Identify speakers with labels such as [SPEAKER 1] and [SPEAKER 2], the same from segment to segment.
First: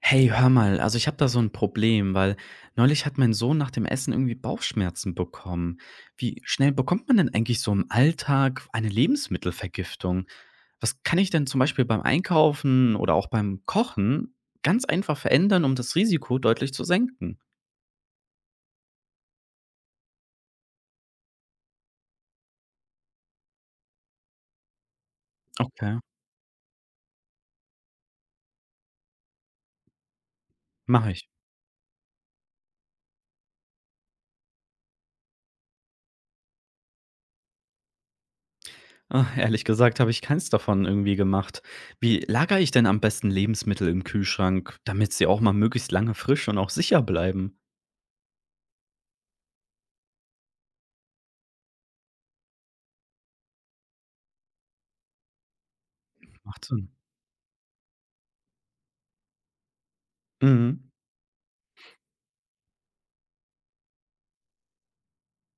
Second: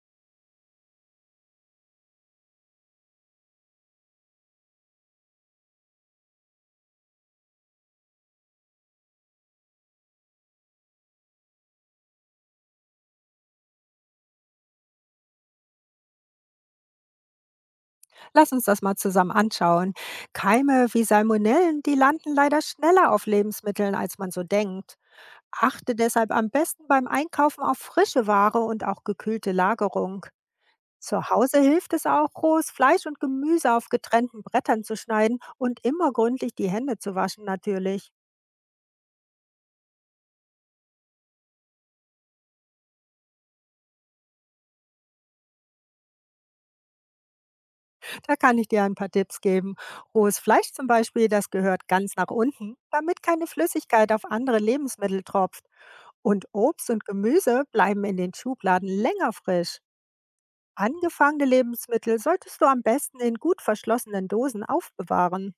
[SPEAKER 1] Hey, hör mal, also ich habe da so ein Problem, weil neulich hat mein Sohn nach dem Essen irgendwie Bauchschmerzen bekommen. Wie schnell bekommt man denn eigentlich so im Alltag eine Lebensmittelvergiftung? Was kann ich denn zum Beispiel beim Einkaufen oder auch beim Kochen ganz einfach verändern, um das Risiko deutlich zu senken?
[SPEAKER 2] Lass uns das mal zusammen anschauen. Keime wie Salmonellen, die landen leider schneller auf Lebensmitteln, als man so denkt. Achte
[SPEAKER 1] Okay,
[SPEAKER 2] deshalb am besten beim Einkaufen auf frische Ware und auch gekühlte Lagerung.
[SPEAKER 1] mache ich.
[SPEAKER 2] Zu Hause hilft es auch, rohes Fleisch und Gemüse auf getrennten Brettern zu schneiden und immer gründlich die Hände zu waschen natürlich.
[SPEAKER 1] Ach, ehrlich gesagt habe ich keins davon irgendwie gemacht. Wie lagere ich denn am besten Lebensmittel im Kühlschrank, damit sie auch mal möglichst lange frisch und auch sicher bleiben?
[SPEAKER 2] Da kann ich dir ein paar Tipps geben. Rohes Fleisch zum Beispiel, das gehört ganz nach unten, damit keine Flüssigkeit auf andere Lebensmittel tropft. Und
[SPEAKER 1] Macht Sinn.
[SPEAKER 2] Obst und Gemüse bleiben in den Schubladen länger frisch.
[SPEAKER 1] Mhm.
[SPEAKER 2] Angefangene Lebensmittel solltest du am besten in gut verschlossenen Dosen aufbewahren.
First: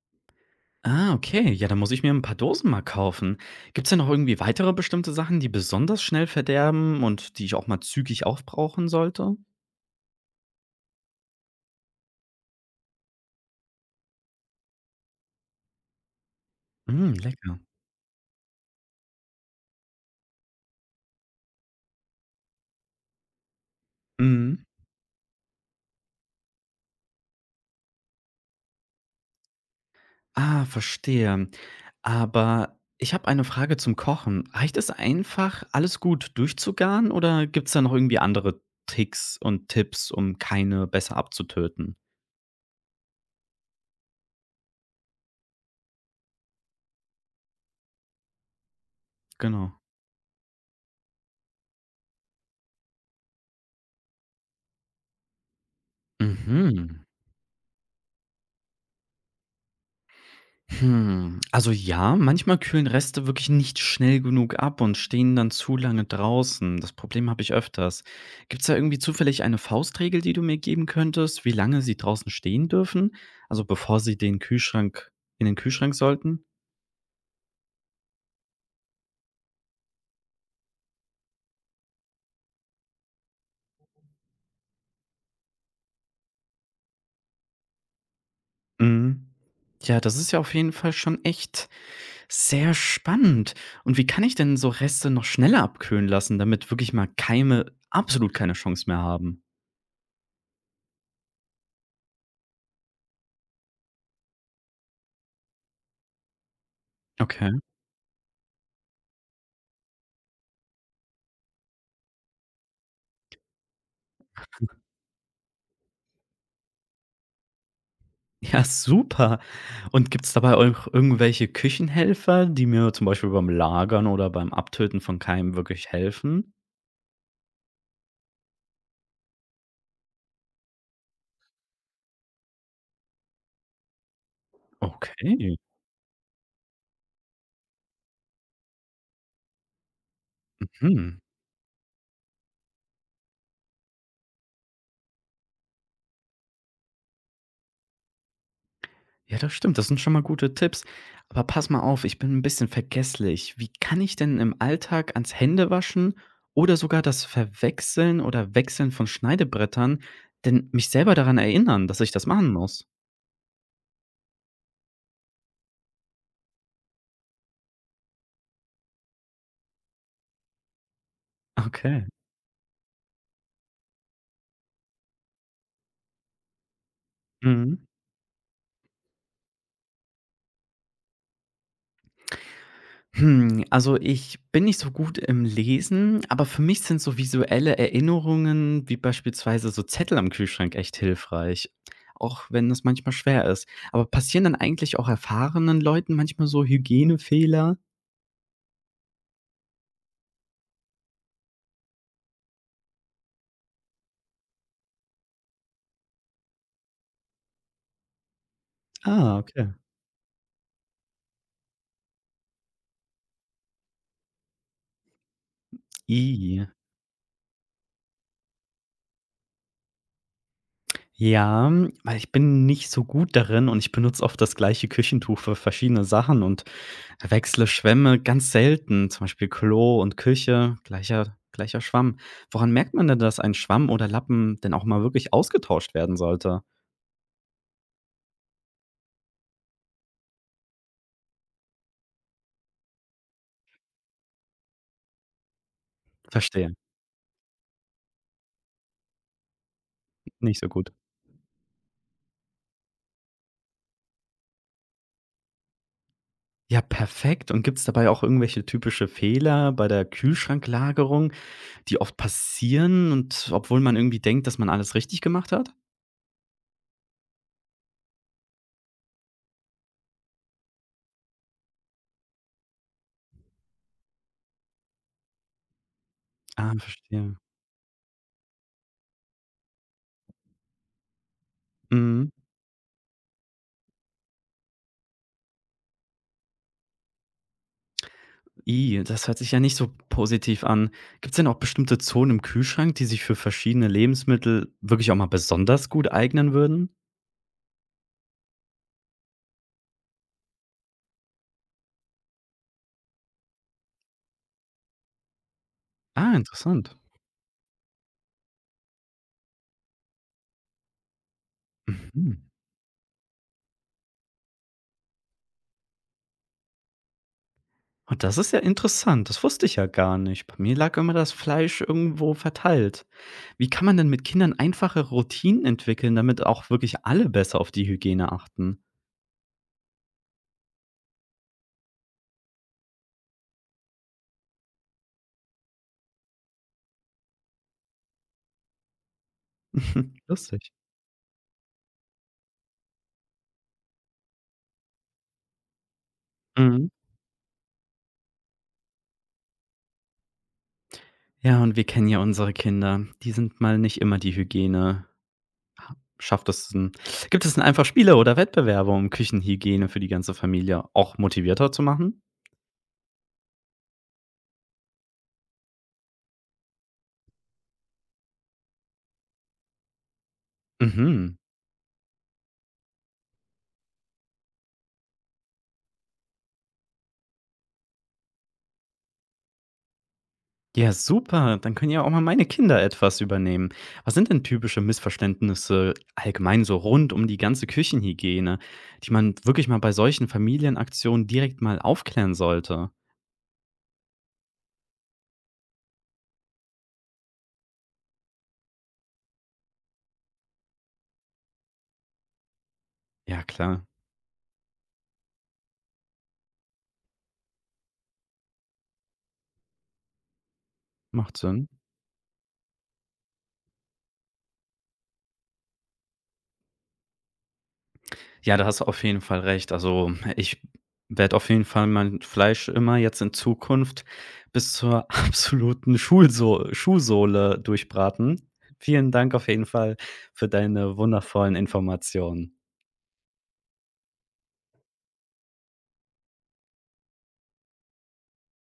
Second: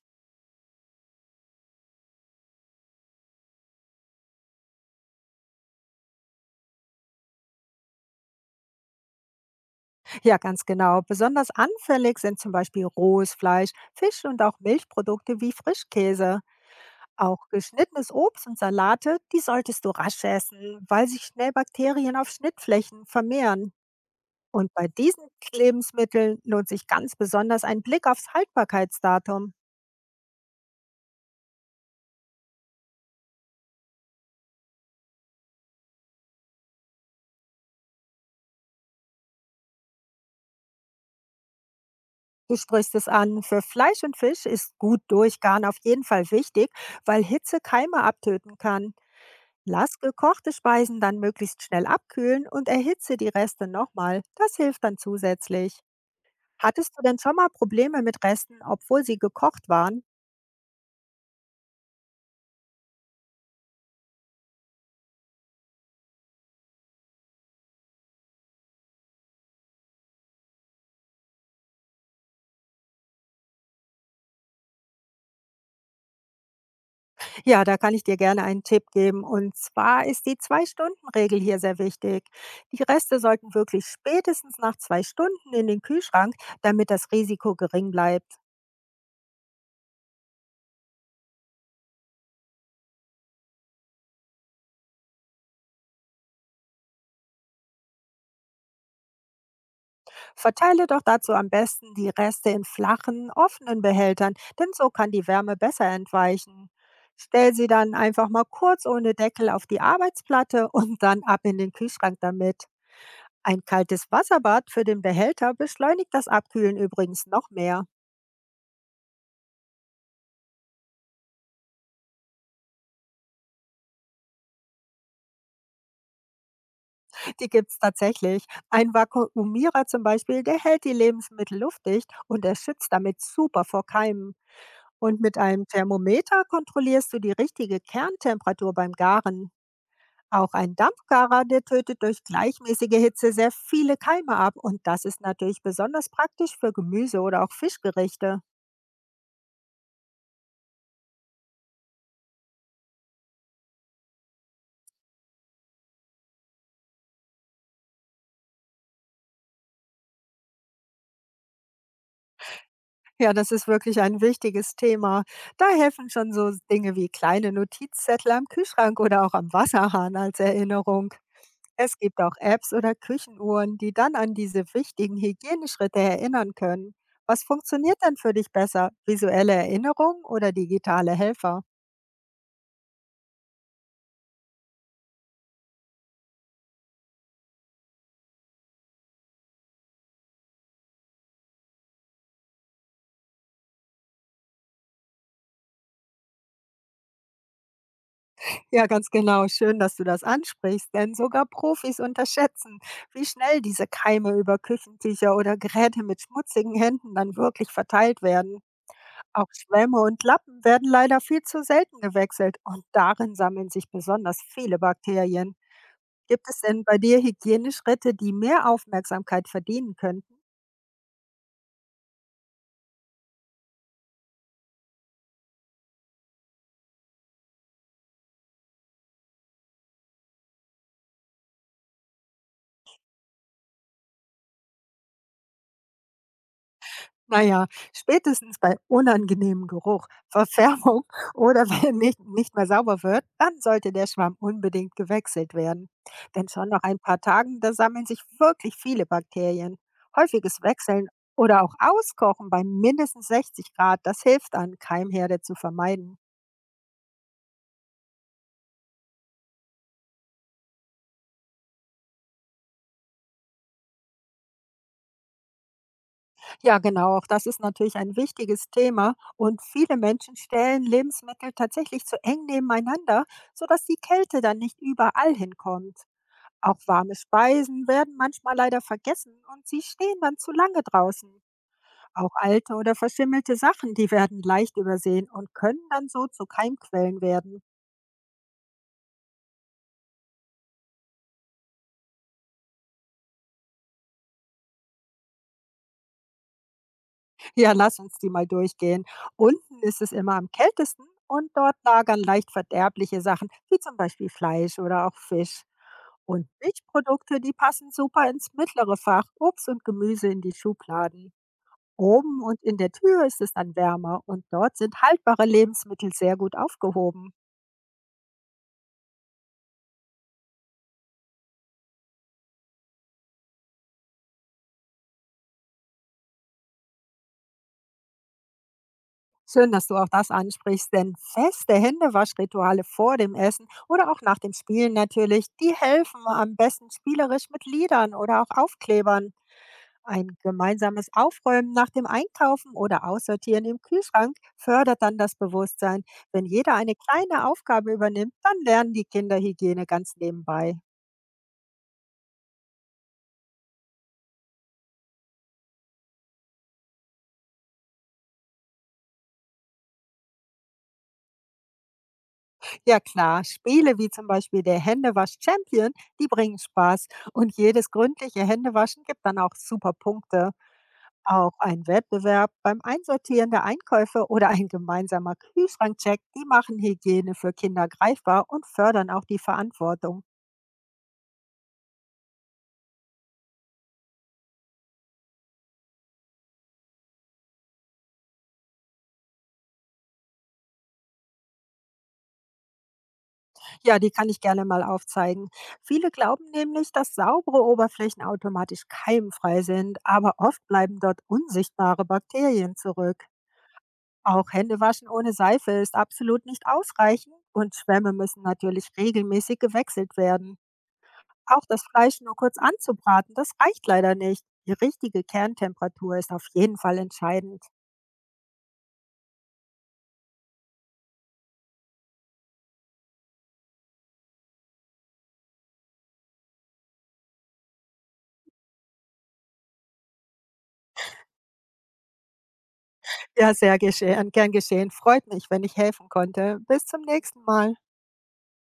[SPEAKER 1] Ah, okay. Ja, dann muss ich mir ein paar Dosen mal kaufen. Gibt es denn noch irgendwie weitere bestimmte Sachen, die besonders schnell verderben und die ich auch mal zügig aufbrauchen sollte?
[SPEAKER 2] Ja, ganz genau. Besonders anfällig sind zum Beispiel rohes Fleisch, Fisch und auch Milchprodukte wie Frischkäse.
[SPEAKER 1] Hm,
[SPEAKER 2] Auch
[SPEAKER 1] lecker.
[SPEAKER 2] geschnittenes Obst und Salate, die solltest du rasch essen, weil sich schnell Bakterien auf Schnittflächen vermehren.
[SPEAKER 1] Mhm.
[SPEAKER 2] Und bei diesen Lebensmitteln lohnt sich ganz besonders ein Blick aufs Haltbarkeitsdatum.
[SPEAKER 1] Ah, verstehe. Aber ich habe eine Frage zum Kochen. Reicht es einfach, alles gut durchzugaren oder gibt es da noch irgendwie andere Tricks und Tipps, um keine besser abzutöten?
[SPEAKER 2] Du sprichst es an. Für Fleisch und Fisch ist gut durchgaren auf jeden Fall wichtig, weil Hitze Keime abtöten kann.
[SPEAKER 1] Genau.
[SPEAKER 2] Lass gekochte Speisen dann möglichst schnell abkühlen und erhitze die Reste nochmal. Das hilft dann zusätzlich. Hattest du
[SPEAKER 1] Mhm.
[SPEAKER 2] denn schon mal Probleme mit Resten, obwohl sie gekocht waren?
[SPEAKER 1] Hm, also ja, manchmal kühlen Reste wirklich nicht schnell genug ab und stehen dann zu lange draußen. Das Problem habe ich öfters. Gibt es da irgendwie zufällig eine Faustregel, die du mir geben könntest, wie lange sie draußen stehen dürfen? Also bevor sie den Kühlschrank in den Kühlschrank sollten?
[SPEAKER 2] Ja, da kann ich dir gerne einen Tipp geben. Und zwar ist die Zwei-Stunden-Regel hier sehr wichtig. Die Reste sollten wirklich spätestens nach 2 Stunden in den Kühlschrank, damit das Risiko gering bleibt.
[SPEAKER 1] Mhm. Ja, das ist ja auf jeden Fall schon echt sehr spannend. Und wie kann ich denn so Reste noch schneller abkühlen lassen, damit wirklich mal Keime absolut keine Chance mehr haben?
[SPEAKER 2] Verteile doch dazu am besten die Reste in flachen, offenen Behältern, denn so kann die Wärme besser entweichen. Stell
[SPEAKER 1] Okay.
[SPEAKER 2] sie dann einfach mal kurz ohne Deckel auf die Arbeitsplatte und dann ab in den Kühlschrank damit. Ein kaltes Wasserbad für den Behälter beschleunigt das Abkühlen übrigens noch mehr.
[SPEAKER 1] Ja, super. Und gibt's dabei auch irgendwelche Küchenhelfer, die mir zum Beispiel beim Lagern oder beim Abtöten von Keimen wirklich helfen?
[SPEAKER 2] Die gibt es tatsächlich. Ein Vakuumierer zum Beispiel, der hält die Lebensmittel luftdicht und er schützt damit super vor Keimen. Und mit
[SPEAKER 1] Okay,
[SPEAKER 2] einem Thermometer kontrollierst du die richtige Kerntemperatur beim Garen. Auch ein
[SPEAKER 1] mhm.
[SPEAKER 2] Dampfgarer, der tötet durch gleichmäßige Hitze sehr viele Keime ab und das ist natürlich besonders praktisch für Gemüse oder auch Fischgerichte.
[SPEAKER 1] Ja, das stimmt, das sind schon mal gute Tipps. Aber pass mal auf, ich bin ein bisschen vergesslich. Wie kann ich denn im Alltag ans Händewaschen oder sogar das Verwechseln oder Wechseln von Schneidebrettern denn mich selber daran erinnern, dass ich das machen muss?
[SPEAKER 2] Ja, das ist wirklich ein wichtiges Thema. Da helfen schon so Dinge wie kleine Notizzettel am Kühlschrank oder auch am Wasserhahn als Erinnerung. Es
[SPEAKER 1] Okay.
[SPEAKER 2] gibt auch Apps oder Küchenuhren, die dann an diese wichtigen Hygieneschritte erinnern können. Was
[SPEAKER 1] Mhm.
[SPEAKER 2] funktioniert denn für dich besser? Visuelle Erinnerung oder digitale Helfer?
[SPEAKER 1] Hm, also ich bin nicht so gut im Lesen, aber für mich sind so visuelle Erinnerungen wie beispielsweise so Zettel am Kühlschrank echt hilfreich, auch wenn es manchmal schwer ist. Aber passieren dann eigentlich auch erfahrenen Leuten manchmal so Hygienefehler?
[SPEAKER 2] Ja, ganz genau. Schön, dass du das ansprichst, denn sogar Profis unterschätzen, wie schnell diese Keime über Küchentücher oder Geräte mit schmutzigen Händen dann wirklich verteilt werden.
[SPEAKER 1] Ah,
[SPEAKER 2] Auch
[SPEAKER 1] okay.
[SPEAKER 2] Schwämme und Lappen werden leider viel zu selten gewechselt und darin sammeln sich besonders viele Bakterien. Gibt es
[SPEAKER 1] I.
[SPEAKER 2] denn bei dir Hygieneschritte, die mehr Aufmerksamkeit verdienen könnten?
[SPEAKER 1] Ja, weil ich bin nicht so gut darin und ich benutze oft das gleiche Küchentuch für verschiedene Sachen und wechsle Schwämme ganz selten, zum Beispiel Klo und Küche, gleicher Schwamm. Woran merkt man denn, dass ein Schwamm oder Lappen denn auch mal wirklich ausgetauscht werden sollte?
[SPEAKER 2] Na ja, spätestens bei unangenehmem Geruch, Verfärbung oder wenn nicht mehr sauber wird, dann sollte der Schwamm unbedingt gewechselt werden. Denn schon
[SPEAKER 1] Verstehe,
[SPEAKER 2] nach ein paar Tagen, da sammeln sich wirklich viele Bakterien. Häufiges
[SPEAKER 1] nicht so gut.
[SPEAKER 2] Wechseln oder auch Auskochen bei mindestens 60 Grad, das hilft an, Keimherde zu vermeiden.
[SPEAKER 1] Ja, perfekt. Und gibt's dabei auch irgendwelche typische Fehler bei der Kühlschranklagerung, die oft passieren und obwohl man irgendwie denkt, dass man alles richtig gemacht hat?
[SPEAKER 2] Ja, genau, auch das ist natürlich ein wichtiges Thema und viele Menschen stellen Lebensmittel tatsächlich zu eng nebeneinander, sodass die Kälte dann nicht überall hinkommt.
[SPEAKER 1] Ah,
[SPEAKER 2] Auch warme
[SPEAKER 1] verstehe.
[SPEAKER 2] Speisen werden manchmal leider vergessen und sie stehen dann zu lange draußen.
[SPEAKER 1] Mhm.
[SPEAKER 2] Auch alte oder verschimmelte Sachen, die werden leicht übersehen und können dann so zu Keimquellen werden.
[SPEAKER 1] I, das hört sich ja nicht so positiv an. Gibt es denn auch bestimmte Zonen im Kühlschrank, die sich für verschiedene Lebensmittel wirklich auch mal besonders gut eignen würden?
[SPEAKER 2] Ja, lass uns die mal durchgehen. Unten ist es immer am kältesten und dort lagern leicht verderbliche Sachen, wie zum Beispiel Fleisch oder auch Fisch.
[SPEAKER 1] Ah,
[SPEAKER 2] Und
[SPEAKER 1] interessant.
[SPEAKER 2] Milchprodukte, die passen super ins mittlere Fach, Obst und Gemüse in die Schubladen.
[SPEAKER 1] Mhm.
[SPEAKER 2] Oben und in der Tür ist es dann wärmer und dort sind haltbare Lebensmittel sehr gut aufgehoben.
[SPEAKER 1] Und das ist ja interessant, das wusste ich ja gar nicht. Bei mir lag immer das Fleisch irgendwo verteilt. Wie kann man denn mit Kindern einfache Routinen entwickeln, damit auch wirklich alle besser auf die Hygiene achten?
[SPEAKER 2] Schön, dass du auch das ansprichst, denn feste Händewaschrituale vor dem Essen oder auch nach dem Spielen natürlich, die helfen am besten spielerisch mit Liedern oder auch Aufklebern. Ein
[SPEAKER 1] Lustig.
[SPEAKER 2] gemeinsames Aufräumen nach dem Einkaufen oder Aussortieren im Kühlschrank fördert dann das Bewusstsein. Wenn jeder
[SPEAKER 1] Mhm.
[SPEAKER 2] eine kleine Aufgabe übernimmt, dann lernen die Kinder Hygiene ganz nebenbei.
[SPEAKER 1] Ja, und wir kennen ja unsere Kinder. Die sind mal nicht immer die Hygiene. Schafft es 'n, gibt es denn einfach Spiele oder Wettbewerbe, um Küchenhygiene für die ganze Familie auch motivierter zu machen?
[SPEAKER 2] Ja klar, Spiele wie zum Beispiel der Händewasch Champion, die bringen Spaß und jedes gründliche Händewaschen gibt dann auch super Punkte.
[SPEAKER 1] Mhm.
[SPEAKER 2] Auch ein Wettbewerb beim Einsortieren der Einkäufe oder ein gemeinsamer Kühlschrankcheck, die machen Hygiene für Kinder greifbar und fördern auch die Verantwortung.
[SPEAKER 1] Ja, super. Dann können ja auch mal meine Kinder etwas übernehmen. Was sind denn typische Missverständnisse allgemein so rund um die ganze Küchenhygiene, die man wirklich mal bei solchen Familienaktionen direkt mal aufklären sollte?
[SPEAKER 2] Ja, die kann ich gerne mal aufzeigen. Viele glauben nämlich, dass saubere Oberflächen automatisch keimfrei sind, aber oft bleiben dort unsichtbare Bakterien zurück.
[SPEAKER 1] Ja, klar,
[SPEAKER 2] Auch Händewaschen ohne Seife ist absolut nicht ausreichend und Schwämme müssen natürlich regelmäßig gewechselt werden.
[SPEAKER 1] macht
[SPEAKER 2] Auch
[SPEAKER 1] Sinn.
[SPEAKER 2] das Fleisch nur kurz anzubraten, das reicht leider nicht. Die richtige Kerntemperatur ist auf jeden Fall entscheidend.
[SPEAKER 1] Ja, da hast du auf jeden Fall recht. Also, ich werde auf jeden Fall mein Fleisch immer jetzt in Zukunft bis zur absoluten Schulso Schuhsohle durchbraten. Vielen Dank auf jeden Fall für deine wundervollen Informationen.
[SPEAKER 2] Ja, sehr geschehen, gern geschehen. Freut mich, wenn ich helfen konnte. Bis zum nächsten Mal.